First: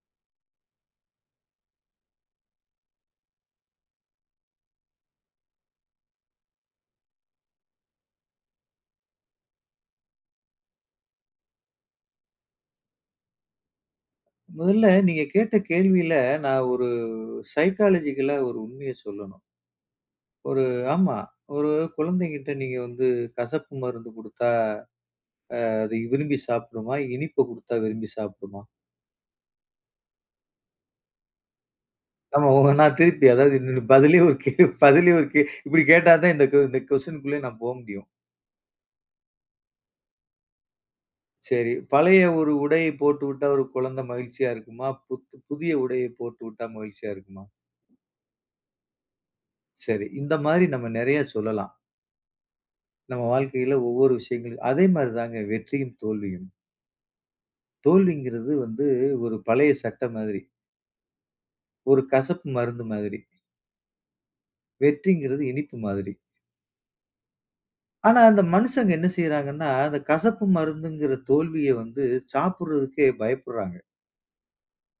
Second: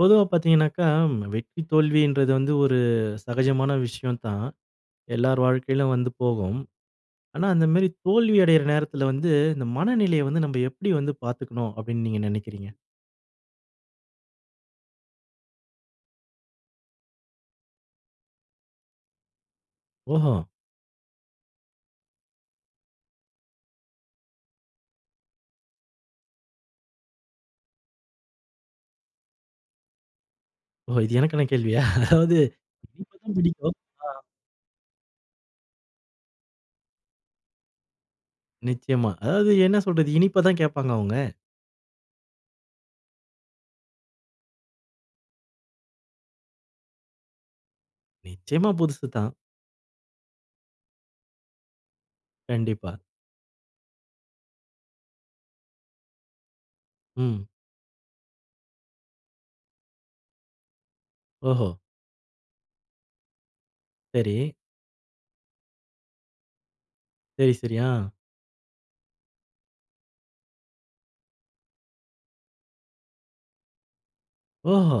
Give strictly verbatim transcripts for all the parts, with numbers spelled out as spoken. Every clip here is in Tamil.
பொதுவா பார்த்தீங்கனாக்க, வெற்றி தோல்வி என்றது வந்து, ஒரு சகஜமான விஷயம் தான். எல்லார் வாழ்க்கையிலும் வந்து போகும். ஆனா, அந்த மாதிரி தோல்வி அடைகிற நேரத்தில வந்து, இந்த மனநிலையை வந்து நம்ப எப்படி வந்து பார்த்துக்கனும் அப்டின்னு நீங்க நெனைக்கிறீங்க? முதல்ல, நீங்க கேட்ட கேள்வியில, நான் ஒரு சைக்காலஜிக்கலா ஒரு உண்மையை சொல்லணும். ஓஹோ! ஒரு ஆமா, ஒரு குழந்தைங்கிட்ட நீங்க வந்து, கசப்பு மருந்து குடுத்தா, ஆ அது விரும்பி சாப்பிடுமா? இனிப்ப குடுத்தா விரும்பி சாப்பிடுமா? ஓ! இது எனக்கான கேள்வியா? அதாவது ஆமா, [unintelligible] நான் [unintelligible] திருப்பி தான் அதாவது பிடிக்கும் [unintelligible] பதிலே அஹ். ஒரு கேள்வி பதிலே ஒரு கே இப்படி கேட்டாதான் இந்த கோ இந்த கொஸ்டின்க்குள்ளயே நான் போ முடியும். நிச்சயமா, அதாவது என்ன சொல்றது, இனிப்ப தான் கேப்பாங்க அவங்க. சரி, பழைய ஒரு உடைய போட்டுவிட்டா ஒரு குழந்தை மகிழ்ச்சியா இருக்குமா? புத் புதிய உடையை போட்டு விட்டா மகிழ்ச்சியா இருக்குமா? நிச்சயமா, புதுசுதான். சரி. இந்த மாரி நம்ம நெறைய சொல்லலாம். கண்டிப்பா. நம்ம வாழ்க்கையில ஒவ்வொரு விஷயங்களையும் அதே மாரி தாங்க, வெற்றியும் தோல்வியும். ம். தோல்விங்கிறது வந்து, ஒரு பழைய சட்ட மாதிரி. ஓஹோ! ஒரு கசப்பு மருந்து மாதிரி. சரி. வெற்றிங்கிறது இனிப்பு மாதிரி. சரி, சரி. ஆ. ஆனா, அந்த மனுஷங்க என்ன செய்றாங்கன்னா, அந்த கசப்பு மருந்துங்கிற தோல்விய வந்து சாப்பிடுறதுக்கே பயப்புட்றாங்க. ஓஹோ!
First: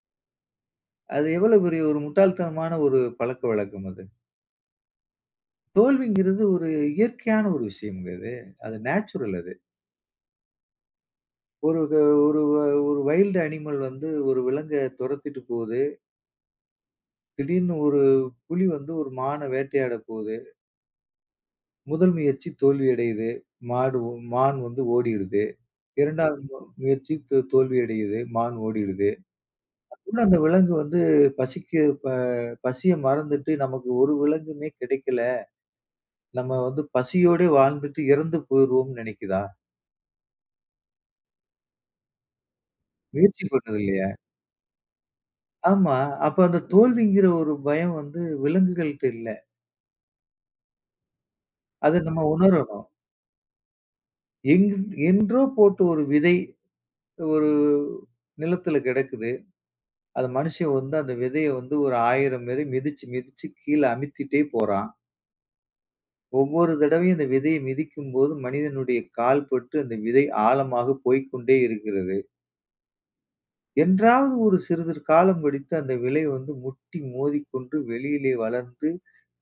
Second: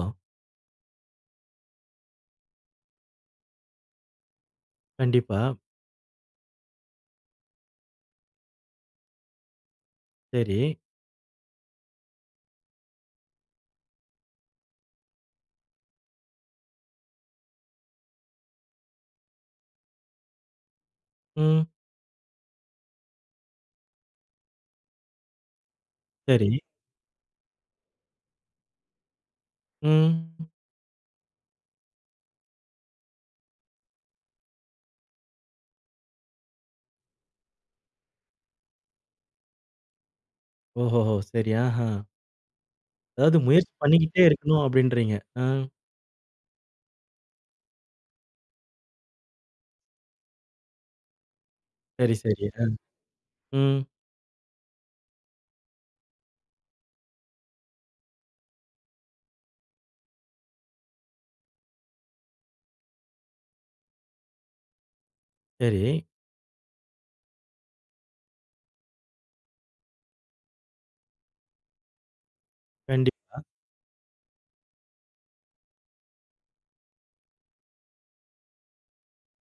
அது எவ்வளவு பெரிய ஒரு முட்டாள் தனமான ஒரு பழக்க வழக்கம் அது. கண்டிப்பா. தோல்விங்கிறது ஒரு இயற்கையான ஒரு விஷயம்ங்க அது. அது நேச்சுரல் அது. சரி. ஒரு து ஒரு வ ஒரு வைல்டு அனிமல் வந்து ஒரு விலங்க துரத்திட்டு போது. திடீர்ன்னு ஒரு புலி வந்து ஒரு மான வேட்டையாட போது. ம். முதல் முயற்சி தோல்வி அடையுது. மாடு, உம் மான் வந்து ஓடிறுது. இரண்டாவது மொ சரி. முயற்சி தோ தோல்வி அடையுது. மான் ஓடிடுது. அப்புட்ன்னா அந்த ம். விலங்கு வந்து பசிக்கு ப பசிய மறந்துட்டு நமக்கு ஒரு விலங்குமே கிடைக்கல. நம்ம வந்து பசியோடே வாழ்ந்துட்டு இறந்து போயிருவோம்ன்னு நினைக்கிதா? ஓஹோ! ஹோ! சரி. ஆஹா. அதாவது முயற்சி முயற்சி பண்ணுது இல்லயா! பண்ணிக்கிட்டே இருக்கணும் அப்பிடின்றீங்க. ஆ. ஆமா. அப்ப அந்த தோல்விங்கிற ஒரு பயம் வந்து விலங்குகள்ட்ட இல்ல. அத சரி நம்ம சரி. ஆ, உணரணும். ம். எங் என்றோ போட்ட ஒரு விதை, ஒரு நிலத்துல கிடக்குது. அத மனிஷன் வந்து அந்த விதையை வந்து ஒரு ஆயிரம் மெரி மிதிச்சு மிதிச்சு கீழே அமுத்திட்டே போறான். சரி. ஒவ்வொரு தடவையும் அந்த விதையை மிதிக்கும் போது மனிதனுடைய கால் பட்டு அந்த விதை ஆழமாக போய்க்கொண்டே இருக்கிறது. கண்டிப்பா. என்றாவது ஒரு சிறிதுரு காலம் கழித்து அந்த விலை வந்து, முட்டி மோதிக்கொண்டு வெளியிலே வளர்ந்து,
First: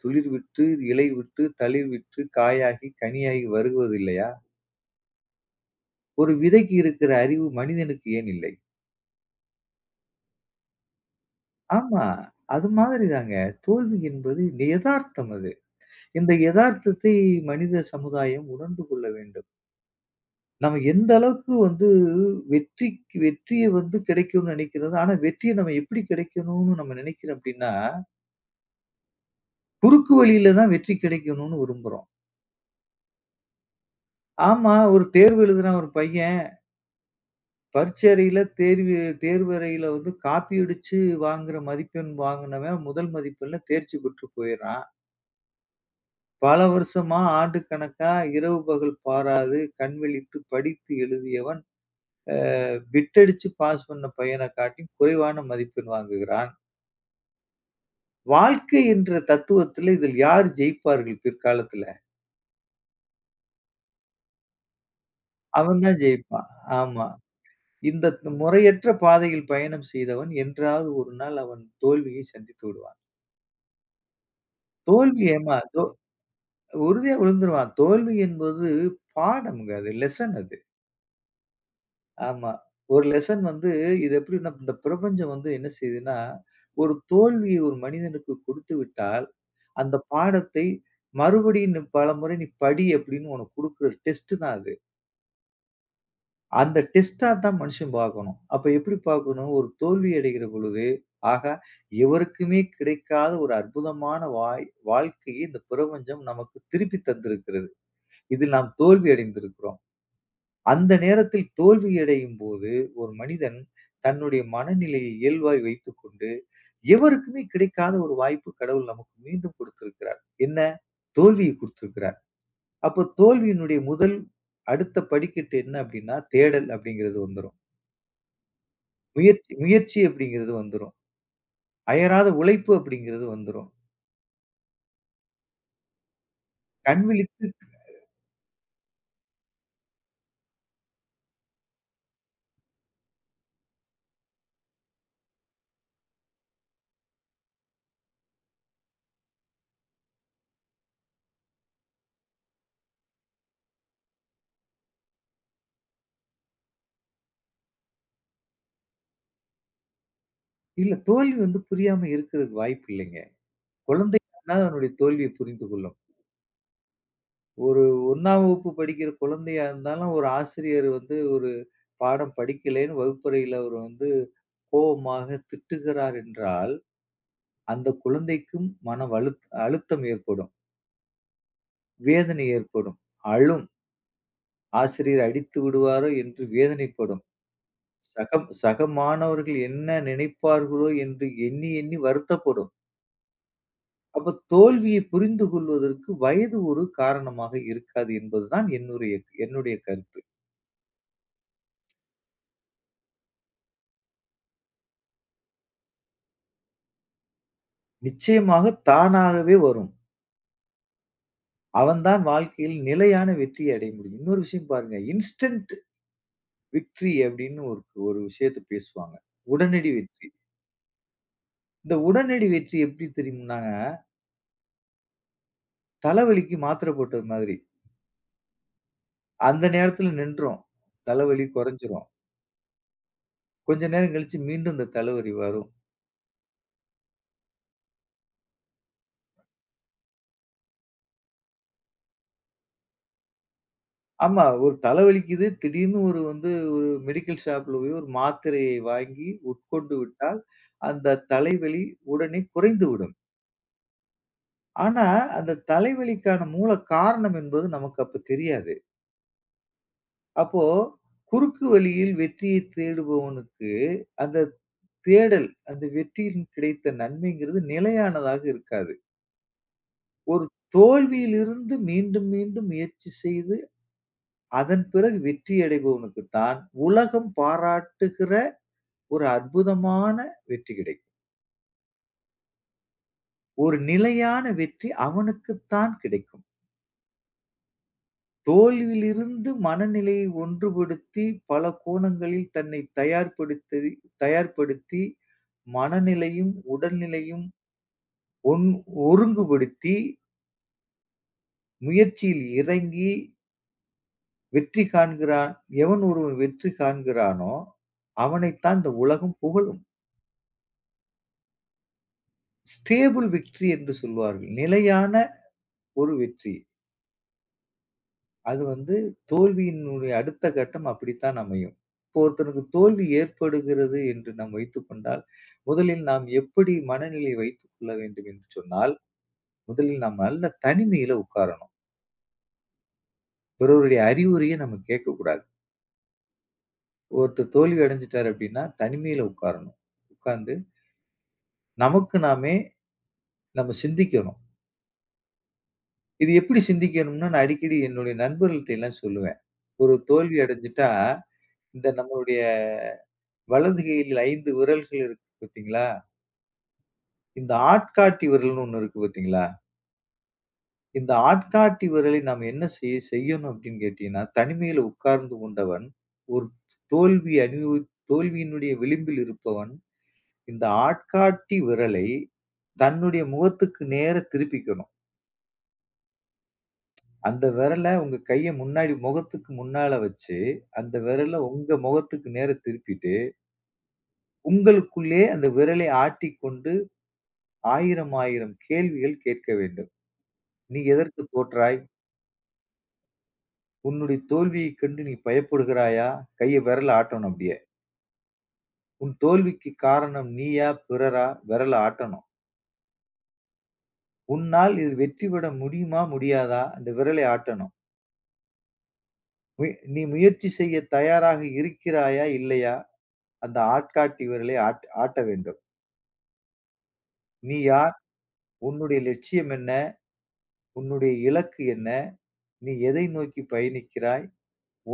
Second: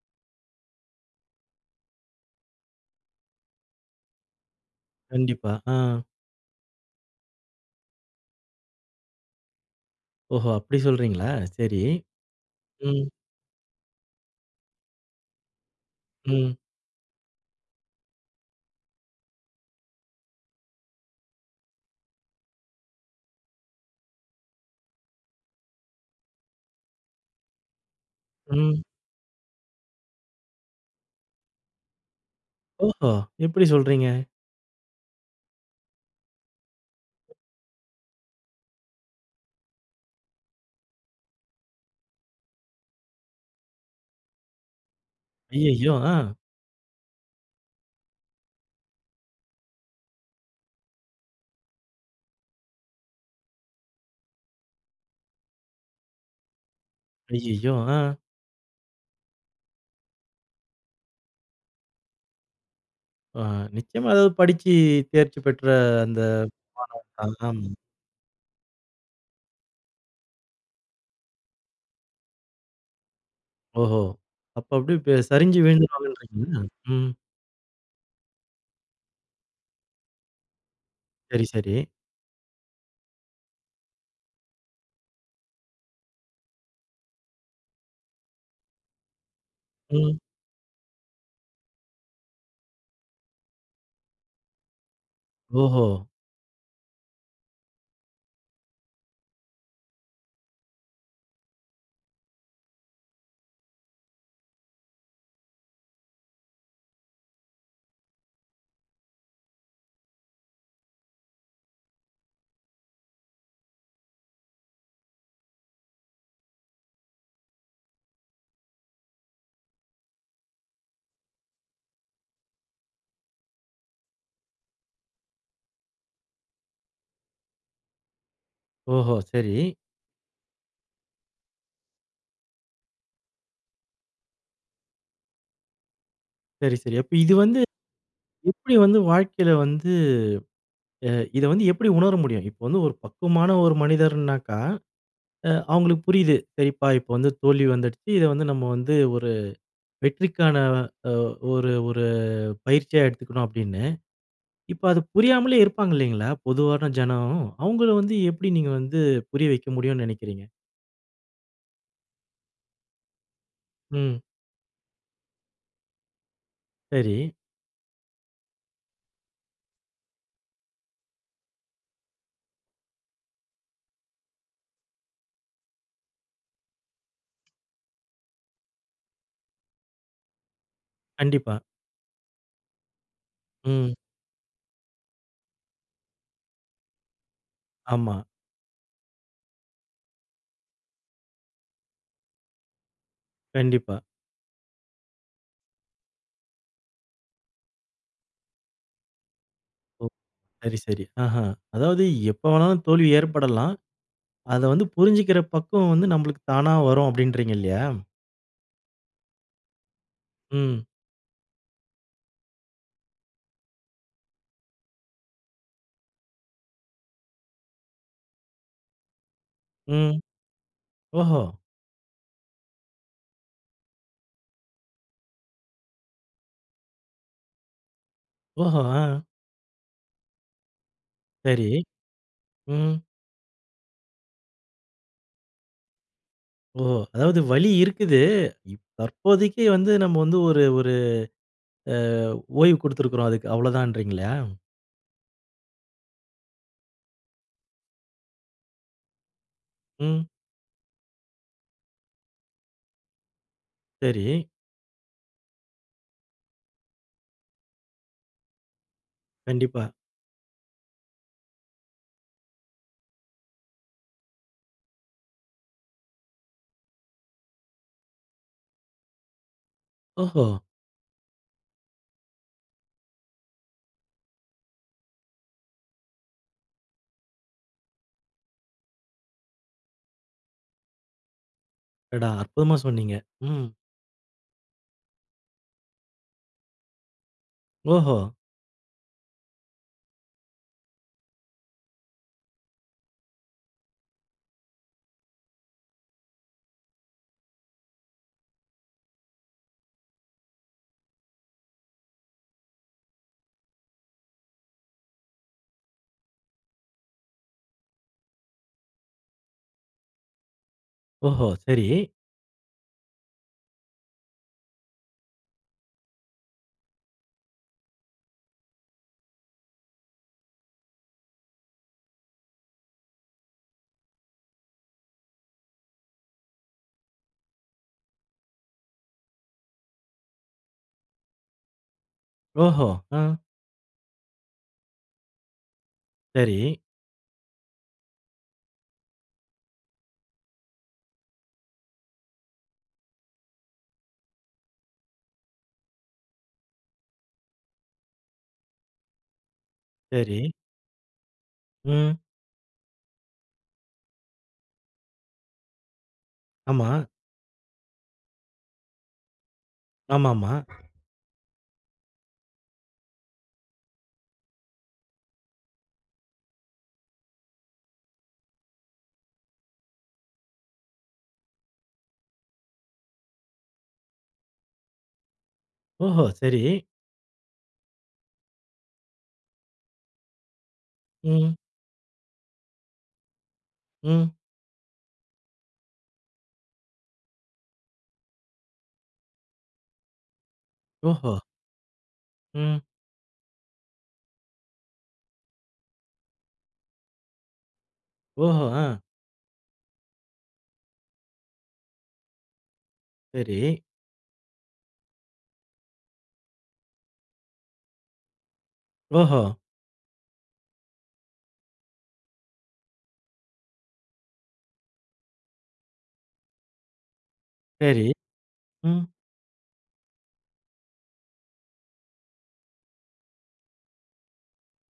துளிர் விட்டு, இலை விட்டு, தளிர் விட்டு காயாகி கனியாகி வருவது இல்லையா! கண்டிப்பா, ஆ. ஒரு விதைக்கு இருக்கிற அறிவு மனிதனுக்கு ஏன் இல்லை? ஓஹோ, அப்படி சொல்றீங்களா. சரி, ஆமா, அது ம். மாதிரிதாங்க, தோல்வி என்பது எதார்த்தம் அது. இந்த ம். எதார்த்தத்தை மனித சமுதாயம் உணர்ந்து கொள்ள வேண்டும். நம்ப எந்த அளவுக்கு வந்து, வெற்றிக் வெற்றிய வந்து கிடைக்கும்னு நினைக்கிறது, ஆனா வெற்றிய நம்ம எப்படி கிடைக்கணும்னு நம்ப நினைக்கிறோம் அப்படினா ம். குறுக்கு வழியில தான் வெற்றி கிடைக்கணும்னு விரும்புறோம். ஓஹோ! எப்படி சொல்றீங்க? ஆமா. ஒரு தேர்வு எழுதுறான் ஒரு பையன்! பரீட்சை அறையில தேர்வி தேர்வு தேர்வறையில வந்து காப்பி அடிச்சு வாங்குற மதிப்பெண் வாங்கினவன் முதல் மதிப்பெண்ல தேர்ச்சி பெற்று போயிர்றான். அய்யய்யோ! ஆ. பல வருஷமா, ஆண்டு கணக்கா இரவு பகல் பாராது கண்விழித்து படித்து எழுதியவன் அ பிட் அடிச்சு பாஸ் பண்ண பையன காட்டியும் குறைவான மதிப்பெண் வாங்குகிறான். அய்யய்யோ! ஆ. வாழ்க்கை என்ற தத்துவத்தில, இதில் யார் ஜெயிப்பார்கள் பிற்காலத்தில? ஓ ஆஹ், நிச்சயமா அதாவது படித்து தேர்ச்சி பெற்ற அவன்தான் அந்த ஜெயிப்பான் ஆமா. மாணவன் தான் ஆமா. இந்த து முறையற்ற பாதையில் பயணம் செய்தவன் என்றாவது ஒரு நாள், அவன் தோல்விய சந்தித்து விடுவான். ஓஹோ! அப்ப அப்பிடியே ப தோல்வி ஏம்மா, சரிஞ்சு தோ விழுந்துருவாங்க இன்றீங்களா? ம். உறுதியா விழுந்துருவான். தோல்வி என்பது பாடம்ங்க அது. லெசன் அது. சரி, சரி. ஆமா. ஒரு லெசன் வந்து இது எப்படின்னா இந்த பிரபஞ்சம் வந்து என்ன செய்யுதுன்னா, ஒரு தோல்விய ஒரு மனிதனுக்கு குடுத்துவிட்டால், "அந்த ம். பாடத்தை மறுபடியும் பலமுறை நீ படி" அப்பிடின்னு உனக்கு குடுக்கிற டெஸ்ட் தான் அது. ஓஹோ! அந்த டெஸ்ட்டா தான் மனிஷன் பார்க்கணும். அப்ப எப்பிடி பார்க்கணும்? ஒரு தோல்வி அடைகிறபொழுது, ஆஹா! எவருக்குமே கிடைக்காத ஒரு அற்புதமான வாய் வாழ்க்கையை இந்த பிரபஞ்சம் நமக்கு திருப்பி தந்திருக்கிறது. இதில் நாம் தோல்வி அடைந்திருக்கிறோம். அந்த நேரத்தில் தோல்வியடையும் போது, ஒரு மனிதன் தன்னுடைய மனநிலையை இயல்பாய் வைத்துக்கொண்டு, எவருக்குமே கிடைக்காத ஒரு வாய்ப்பு, கடவுள் நமக்கு மீண்டும் குடுத்திருக்கிறார். என்ன? தோல்விய குடுத்திருக்கிறார். அப்போ தோல்வியினுடைய முதல் அடுத்த படிக்கட்டு என்ன? அப்பிடின்னா, தேடல் அப்பிடிங்கிறது வந்துரும். ஓஹோ! முயற்சி சரி. முயற்சி அப்பிடிங்கிறது வந்துரும். அயராத உழைப்பு அப்பிடிங்கிறது வந்துரும். சரி, சரி. கண் அப்ப இது விழித்து வந்து, எப்பிடி வந்து, வாழ்க்கையில வந்து, அ இத வந்து எப்பிடி உணர முடியும்? இப்ப வந்து, ஒரு பக்குவமான ஒரு மனிதருனாக்கா! அ அவுங்களுக்கு புரியுது. சரிப்பா! இப்ப வந்து தோல்வி வந்துடுச்சு. இத வந்து, நம்ம வந்து ஒரு வெற்றிக்கான அ ஒரு ஒரு பயிற்சியா எடுத்துக்கணும், அப்பிடின்னு. இப்ப, அது புரியாமலே இருப்பாங்க. இல்லேங்களா! பொதுவான ஜனம். அவங்கள வந்து எப்பிடி நீங்க வந்து புரிய வைக்க முடியுன்னு நினைக்கிறீங்க? இல்ல. தோல்வி வந்து புரியாம இருக்கிறதுக்கு வாய்ப்பு இல்லேங்க. ம். குழந்தைகூன அதனுடைய தோல்வியை புரிந்து கொள்ளும். சரி. ஒரு ஒண்ணாம் வகுப்பு படிக்கிற குழந்தையா இருந்தாலும், ஒரு ஆசிரியர் வந்து ஒரு பாடம் படிக்கலன்னு வகுப்பறையில அவரு வந்து கோவமாக திட்டுகிறார் என்றால், அந்த குழந்தைக்கும் மனவழுத் அழுத்தம் ஏற்படும். கண்டிப்பா. வேதனை ஏற்படும். அழும். ம். "ஆசிரியர் அடித்து விடுவாரோ!" என்று வேதனைப்படும். ஆமா. "சகம் சக மாணவர்கள் என்ன நினைப்பார்களோ!" என்று எண்ணி, எண்ணி வருத்தப்படும். கண்டிப்பா. அப்போ தோல்விய புரிந்து கொள்வதற்கு வயது ஒரு காரணமாக இருக்காது என்பது தான் என்னுருய்ய என்னுடைய ஓ! கருத்து. சரி, சரி ஆஹா! அதாவது, "எப்போ வேணாலும் தோல்வி ஏற்படலாம். அத வந்து புரிஞ்சுக்கிற பக்குவம் வந்து நம்மளுக்கு தானா வரும்." அப்பிடின்றீங்க இல்லயா? நிச்சயமாக தானாகவே வரும். ம். அவன் தான் வாழ்க்கையில் நிலையான வெற்றியை அடைய முடியும். இன்னொரு விஷயம் பாருங்க இன்ஸ்டண்ட் விக்ட்ரி அப்பிடின்னு ஒரு ஒரு விஷயத்த பேசுவாங்க. உடனடி ம். வெற்றி. ஓஹோ! இந்த உடனடி வெற்றி எப்பிடி தெரியும்னாங்க? தலைவலிக்கு மாத்திர போட்டது மாதிரி. ஓஹோ! அ. அந்த நேரத்துல நின்றும். தலவலி சரி. கொறஞ்சுரும். ம். கொஞ்ச நேரம் கழிச்சு, மீண்டும் இந்த தலவரி வரும். ஓ! அதாவது வலி இருக்குது. இப் தற்போதைக்கு வந்து, நம்ம வந்து, ஒரு ஒரு அ ஓய்வு குடுத்திருக்குறோம் அதுக்கு. அவ்வளதான்றீங்கெளா? ஆமா. ஒரு தல வலிக்குது. திடீர்னு ஒரு வந்து, ஒரு மெடிக்கல் ஷாப்ல போய், ஒரு மாத்தரையை வாங்கி உட்கொண்டு ம். விட்டால், அந்த தலைவலி உடனே குறைந்துவிடும். சரி. ஆனா, அந்த தலைவலிக்கான மூல காரணம் என்பது, நமக்கு அப்ப தெரியாது. கண்டிப்பா. அப்போ, குறுக்கு வழியில் வெற்றியை தேடுபவனுக்கு, அந்த தேடல். அந்த வெற்றியில் கிடைத்த நன்மைங்றது நிலையானதாக இருக்காது. ஒரு ஓஹோ! தோல்வியிலிருந்து மீண்டும், மீண்டும் முயற்சி செய்து, அதன் பிறகு வெற்றி அடைபவனுக்கு தான், உலகம் பாராட்டுகிற ஒரு அற்புதமான வெற்றி கிடைக்கும். அடடா! அற்புதமா சொன்னீங்க. ம். ஒரு நிலையான வெற்றி, அவனுக்குத்தான் கிடைக்கும். ஓஹோ! தோல்வியிலிருந்து மனநிலையை ஒன்றுபடுத்தி, பல கோணங்களில் தன்னைத் தயார்படுத்ததி தயார்படுத்தி, மனநிலையும், உடல் நிலையும். ஒன் ஒருங்குபடுத்தி. முயற்சியில் இறங்கி வெற்றி காண்கிறான் எவன் ஒருவன் வெற்றி காண்கிறானோ! அவனைத்தான் இந்த உலகம் புகழும். ஓஹோ! சரி. ஸ்டேபிள் விக்ட்டரி என்று சொல்வார்கள். நிலையான ஒரு வெற்றி. அது வந்து தோல்வியினுடைய அடுத்த கட்டம் அப்படித்தான் அமையும். இப்போ ஒருத்தனுக்கு தோல்வி ஏற்படுகிறது என்று நாம் வைத்துக்கொண்டால், முதலில் நாம் எப்படி மனநிலையை வைத்துக் கொள்ள வேண்டும் என்று சொன்னால், முதலில் நாம் நல்ல தனிமையில உட்காரணும். ஓஹோ! ஆ. பிறருடைய அறிவுரைய நம்ம கேட்கக்கூடாது. சரி. ஒருத்தர் தோல்வி அடஞ்சிட்டாரு அப்பிடின்னா, தனிமையில உட்காரணும் உட்கார்ந்து நமக்கு நாமே நம்ம சிந்திக்கணும். இது எப்பிடி சிந்திக்கணும்ன்னா, நான் அடிக்கடி என்னுடைய நண்பர்கள்ட எல்லாம் சொல்லுவேன். ஒரு தோல்வி சரி. அடஞ்சிட்டா, இந்த ம். நம்முடைய வலது கையில் ஐந்து விரல்கள் இருக்கு பார்த்தீங்களா? ஆமா. இந்த ஆட்காட்டி விரல்ன்னு ஒண்ணு இருக்கு, பார்த்தீங்களா? ஆமாமா. இந்த ஆட்காட்டி விரலை நாம் என்ன செய செய்யணும் அப்பிடின்னு கேட்டீங்கன்னா, தனிமையில உட்கார்ந்து கொண்டவன் ஒரு தோல்வி அனுபவித் தோல்வியினுடைய விளிம்பில் இருப்பவன். இந்த ஆட்காட்டி விரலை தன்னுடைய முகத்திற்கு நேரா திருப்பிக்கணும். ஓஹோ! சரி. அந்த விரல உங்க கையை முன்னாடி முகத்துக்கு முன்னால வச்சு, அந்த விரல ம். உங்க முகத்துக்கு நேர திருப்பிட்டு ம். உங்களுக்குள்ளே அந்த விரலை ஆட்டிக்கொண்டு, ஆயிரமாயிரம் கேள்விகள் கேட்க வேண்டும். "நீ எதற்குத் ஓஹோ. தோற்றாய்?" ம். "உன்னுடைய தோல்வியைக் கண்டு நீ பயப்படுகிறாயா?" கைய விரல ஆட்டணும். அப்பிடியே. ஓஹோ, ஆ. "உன் தோல்விக்குக் காரணம் நீயா! பிறரா?" விரல ஆட்டணும். சரி. "உன்னால் இது வெற்றி பெற முடியுமா? முடியாதா?" அந்த விரலை ஆட்டணும். ஓஹோ. "ஒய். நீ முயற்சி செய்ய தயாராக இருக்கிறாயா, இல்லையா?" அந்த ஆட்காட்டி விரலை ஆட் ஆட்ட வேண்டும். "நீ யார்? சரி, உன்னுடைய ம். லட்சியம் என்ன? உன்னுடைய இலக்கு என்ன? நீ எதை நோக்கி பயணிக்கிறாய்?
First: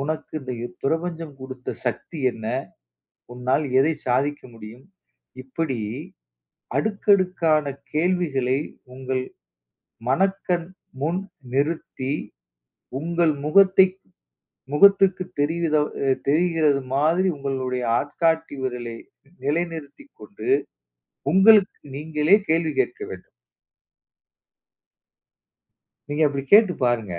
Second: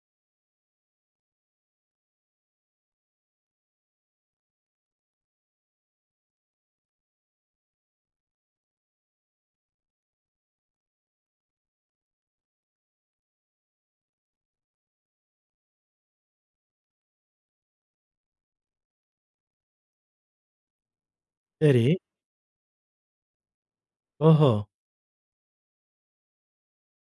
உனக்கு இந்த யுப் பிரபஞ்சம் கொடுத்த சக்தி என்ன? உன்னால் எதை சாதிக்க முடியும்?" இப்பிடி அடுக்கடுக்கான கேள்விகளை உங்கள் மனக்கண் முன் நிறுத்தி உங்கள் முகத்தை முகத்துக்கு தெரியுதோ, அ தெரிகிறதுமாதிரி உங்களுடைய ஆட்காட்டி விரலை நிலைநிறுத்திக்கொண்டு, உங்களுக்கு சரி. நீங்களே கேள்வி கேட்க வேண்டும். ஓஹோ! நீங்க அப்டி கேட்டு பாருங்க.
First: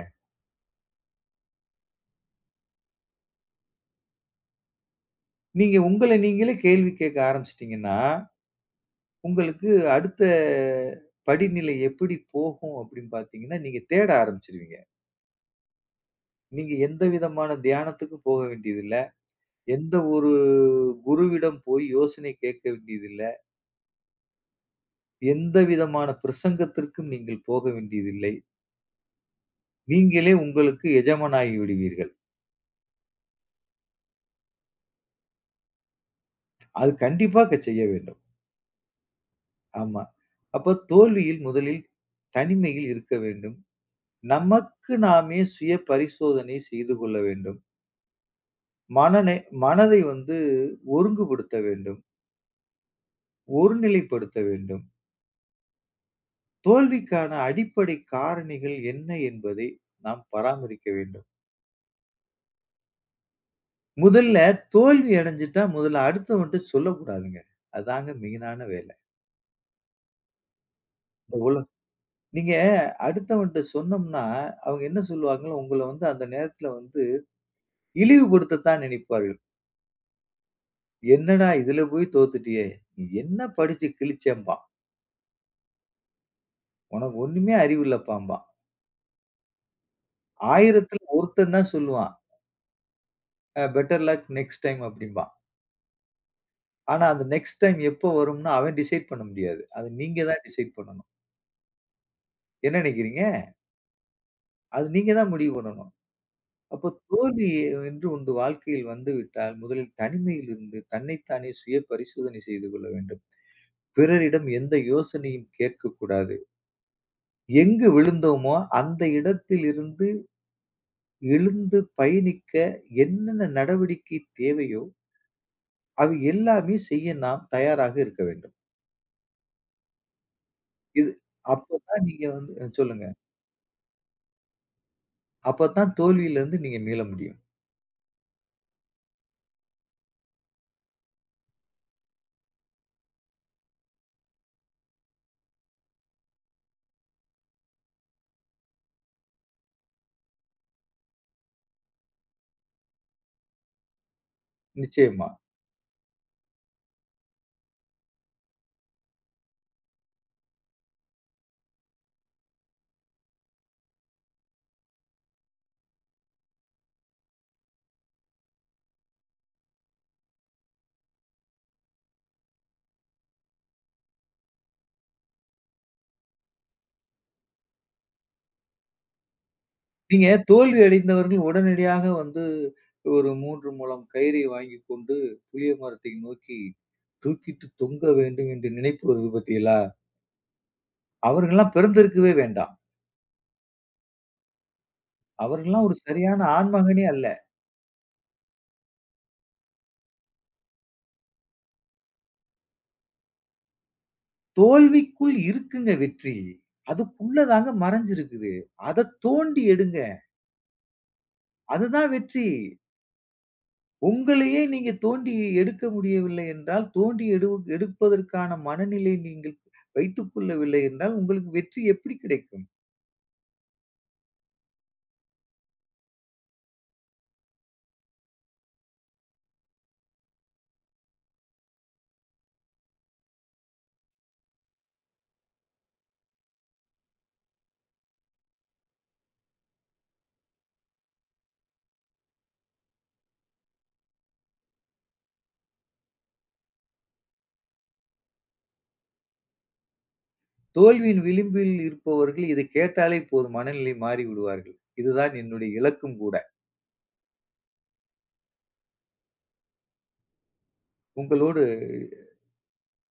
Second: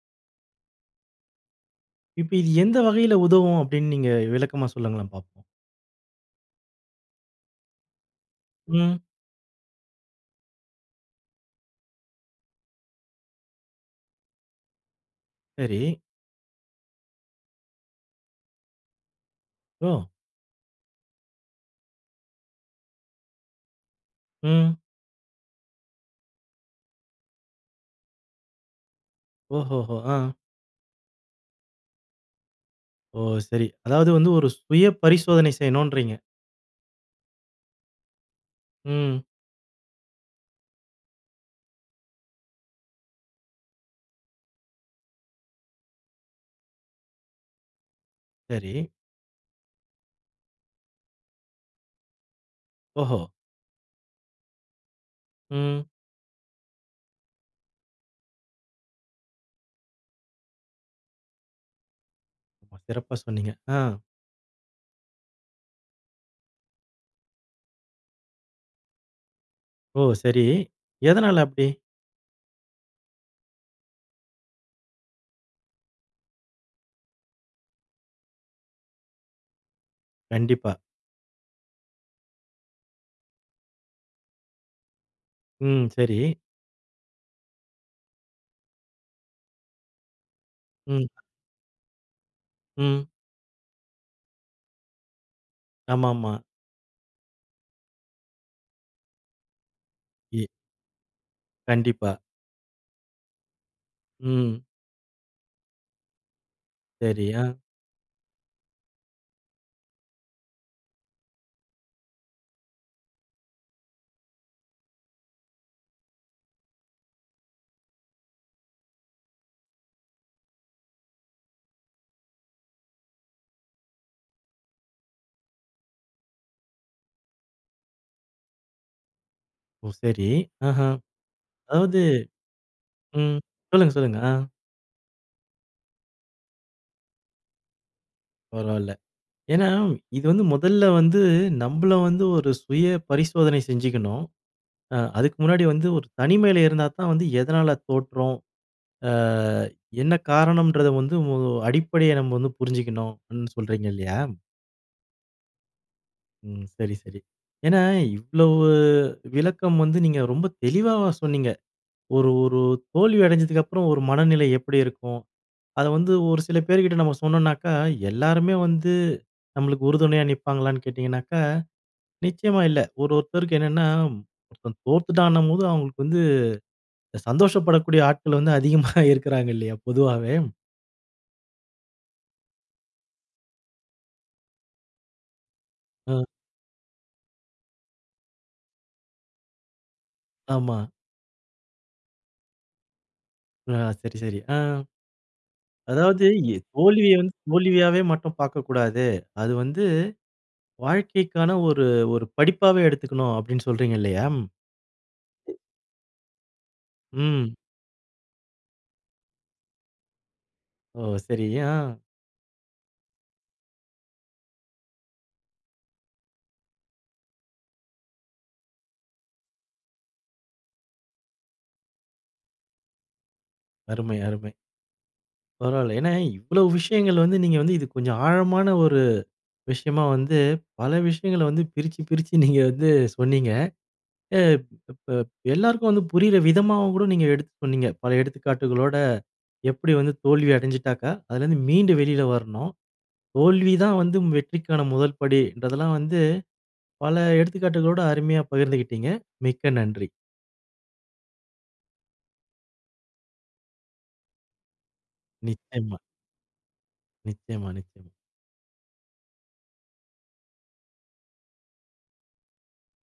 இப்ப இது எந்த வகையில உதவும்? அப்படினு நீங்க விளக்கமா சொல்லுங்களேன் பார்ப்போம். நீங்க உங்கள நீங்களே கேள்வி கேக்க ஆரம்பிச்சிட்டீங்கன்னா, ம். உங்களுக்கு அடுத்த படிநிலை எப்படி போகும் அப்படினு பார்த்தீங்கன்னா, நீங்க தேட ஆரம்பிச்சுருவீங்க. சரி. நீங்க எந்தவிதமான தியானத்துக்கும் போக வேண்டியதுல்ல. எந்த ஓ! ஒரு குருவிடம் போய் யோசனை கேட்க வேண்டியதில்ல. ம். எந்த விதமான பிரசங்கத்திற்கும் நீங்கள் போக வேண்டியதில்லை. ஓஹோஹோ! நீங்களே அ. உங்களுக்கு எஜமானாகிவிடுவீர்கள். ஓ! சரி. அதாவது வந்து ஒரு சுய பரிசோதனை செய்யணுன்றீங்க. அது கண்டிப்பாக செய்ய வேண்டும். ம். ஆமா. அப்ப தோல்வியில் முதலில் தனிமையில் இருக்க வேண்டும். நமக்கு நாமே சுய பரிசோதனை செய்து கொள்ள வேண்டும். சரி. மனனை மனதை வந்து ஒருங்குபடுத்த வேண்டும். ஓஹோ! ஒரு நிலைப்படுத்த வேண்டும். ம். தோல்விக்கான அடிப்படை காரணிகள் என்ன என்பதை நாம் பராமரிக்க வேண்டும். சிறப்பா சொன்னீங்க. ஆ. முதல்ல தோல்வி அடஞ்சுட்டா, முதல்ல அடுத்தவன்ட சொல்லக்கூடாதுங்க. அதாங்க மெயினான வேல. ஓ! சரி எதனால அப்டி? [unintelligible] நீங்க அடுத்தவன்ட சொன்னோம்னா, அவங்க என்ன சொல்வாங்க, உங்கள வந்து அந்த நேரத்தில வந்து இழிவுபடுத்த தான் நினைப்பார்கள். கண்டிப்பா. என்னடா இதுல போய் தோத்துட்டியே. நீ என்ன படிச்சு கிழிச்சேன்பா. ம் சரி. உனக்கு ஒண்ணுமே அறிவு இல்லப்பான்பா. ஆயிரத்தில ம். ஒருத்தன் தான் சொல்லுவான். ம். Ah better luck next time அப்டின்பா. ஆமாமா. ஆனா, அந்த நெக்ஸ்ட் டைம் எப்ப வரும்னு அவன் டிசைய்ட் பண்ண முடியாது. அத நீங்க தான் ஏ. டிசைய்ட் பண்ணணும். கண்டிப்பா. என்ன நினைக்கிறீங்க? ம். அது நீங்க தான் முடிவு பண்ணனும். அப்போ தோல்வி சரியா என்று ஒன்டு வாழ்க்கையில் வந்து விட்டால், முதலில் தனிமையில் இருந்து தன்னை தானே சுய பரிசோதனை செய்து கொள்ள வேண்டும். பிறரிடம் எந்த யோசனையும் கேட்கக்கூடாது. எங்கு விழுந்தோமோ, அந்த இடத்திலிருந்து எழுந்து பயணிக்க, என்னென்ன நடவடிக்கை தேவையோ. அவை எல்லாமே செய்ய நாம் தயாராக இருக்க வேண்டும். ஓ! சரி. அஹ்ம். இது, அதாவது அப்போதான் நீங்க வந்து அ சொல்லுங்க. ம். சொல்லுங்க சொல்லுங்க. அ. அப்ப தான் தோல்வியில இருந்து நீங்க மீள முடியும். பரவால்ல. ஏன்னா, இது வந்து மொதல்ல வந்து நம்பள வந்து ஒரு சுய பரிசோதனை செஞ்சுக்கணும். அ, அதுக்கு முன்னாடி வந்து ஒரு தனிமையில இருந்தா தான் வந்து, "எதனால தோற்றோம்? ஆ, என்ன காரணம்ன்றத வந்து ஒ அடிப்படைய நம்ப வந்து புரிஞ்சுக்கணும்னு" இந் சொல்றீங்க இல்லையா? நிச்சயமா. ம். செரி செரி. ஏன்னா, இவ்ளோவு விளக்கம் வந்து நீங்க ரொம்ப தெளிவாவா சொன்னீங்க. ஒரு ஒரு தோல்வி அடைஞ்சதுக்கப்பறம் ஒரு மனநிலை எப்படி இருக்கும். அத வந்து ஒரு சில பேர்கிட்ட நம்ம சொன்னோம்னாக்கா எல்லோருமே வந்து, நம்மளுக்கு உறுதுணையா நிப்பாங்களான்னு கேட்டீங்கன்னாக்கா, நிச்சயமா இல்ல. ஒரு ஒருத்தருக்கு என்னென்னா ஒருத்தன் தோத்துட்டான்னும்போது அவுங்களுக்கு வந்து, சந்தோஷப்படக்கூடிய ஆட்கள் வந்து அதிகமா இருக்குறாங்கல்லையா நீங்க, பொதுவாவே. தோல்வி அடைந்தவர்கள் உடனடியாக வந்து, ஒரு மூன்று மூலம் கயிறை வாங்கிக்கொண்டு புளிய மரத்தை அ. நோக்கி, தூக்கிட்டு தொங்க வேண்டும் என்று நினைப்பு வருது பாத்தீகளா? ஆமா. அவர்கள்லாம் பிறந்திருக்கவே வேண்டாம். [unintelligible] சரி சரி. ஆம். அவர்கல்லாம் ஒரு "அதாவது சரியான எ ஆண்மகனே தோல்விய அல்ல. வந்து, தோல்வியாவே மட்டும் பாக்கக்கூடாது. அது வந்து வாழ்க்கைக்கான ஒரு ஒரு படிப்பாவே எடுத்துக்கனும்" அப்டின்னு சொல்றீங்க இல்லையா! தோல்விக்குள் இருக்குங்க வெற்றி. அதுக்குள்ள ம். தாங்க மறஞ்சுருக்குது. அதத் தோண்டி எடுங்க. ஓ! சரி, யா அ. அதுதான் வெற்றி! உங்களையே நீங்க தோண்டி எடுக்க முடியவில்லை என்றால், தோண்டி எடு எடுப்பதற்கான மனநிலை நீங்கள் வைத்துக்கொள்ளவில்லை என்றால், உங்களுக்கு வெற்றி எப்படி கிடைக்கும்? அருமை அருமை. பரவால. ஏன்னா, இவ்வளோ விஷயங்கள் வந்து நீங்க வந்து இது கொஞ்சம் ஆழமான ஒரு விஷயமா வந்து, பல விஷயங்கள வந்து பிரிச்சு பிரிச்சு நீங்க வந்து சொன்னீங்க. ஆ இப்ப ப எல்லாருக்கும் வந்து புரியிற விதமாவும் கூட நீங்க எடுத்து சொன்னீங்க. பல எடுத்துக்காட்டுகளோட எப்படி வந்து தோல்வி அடைஞ்சிட்டாக்கா, அதுலருந்து மீண்டு வெளில வரணும். தோல்விதான் வந்து வெற்றிக்கான முதல்படி இன்றதெல்லாம் வந்து, பல எடுத்துக்காட்டுகளோட அருமையா பகிர்ந்துகிட்டீங்க மிக்க நன்றி. தோல்வியின் விளிம்பில் இருப்பவர்கள், இதை கேட்டாலே போதும். மனநிலை மாறிவிடுவார்கள். இதுதான் என்னுடைய நிச்சயமா. இலக்கும் கூட. நிச்சயமா நிச்சயமா. உங்களோடு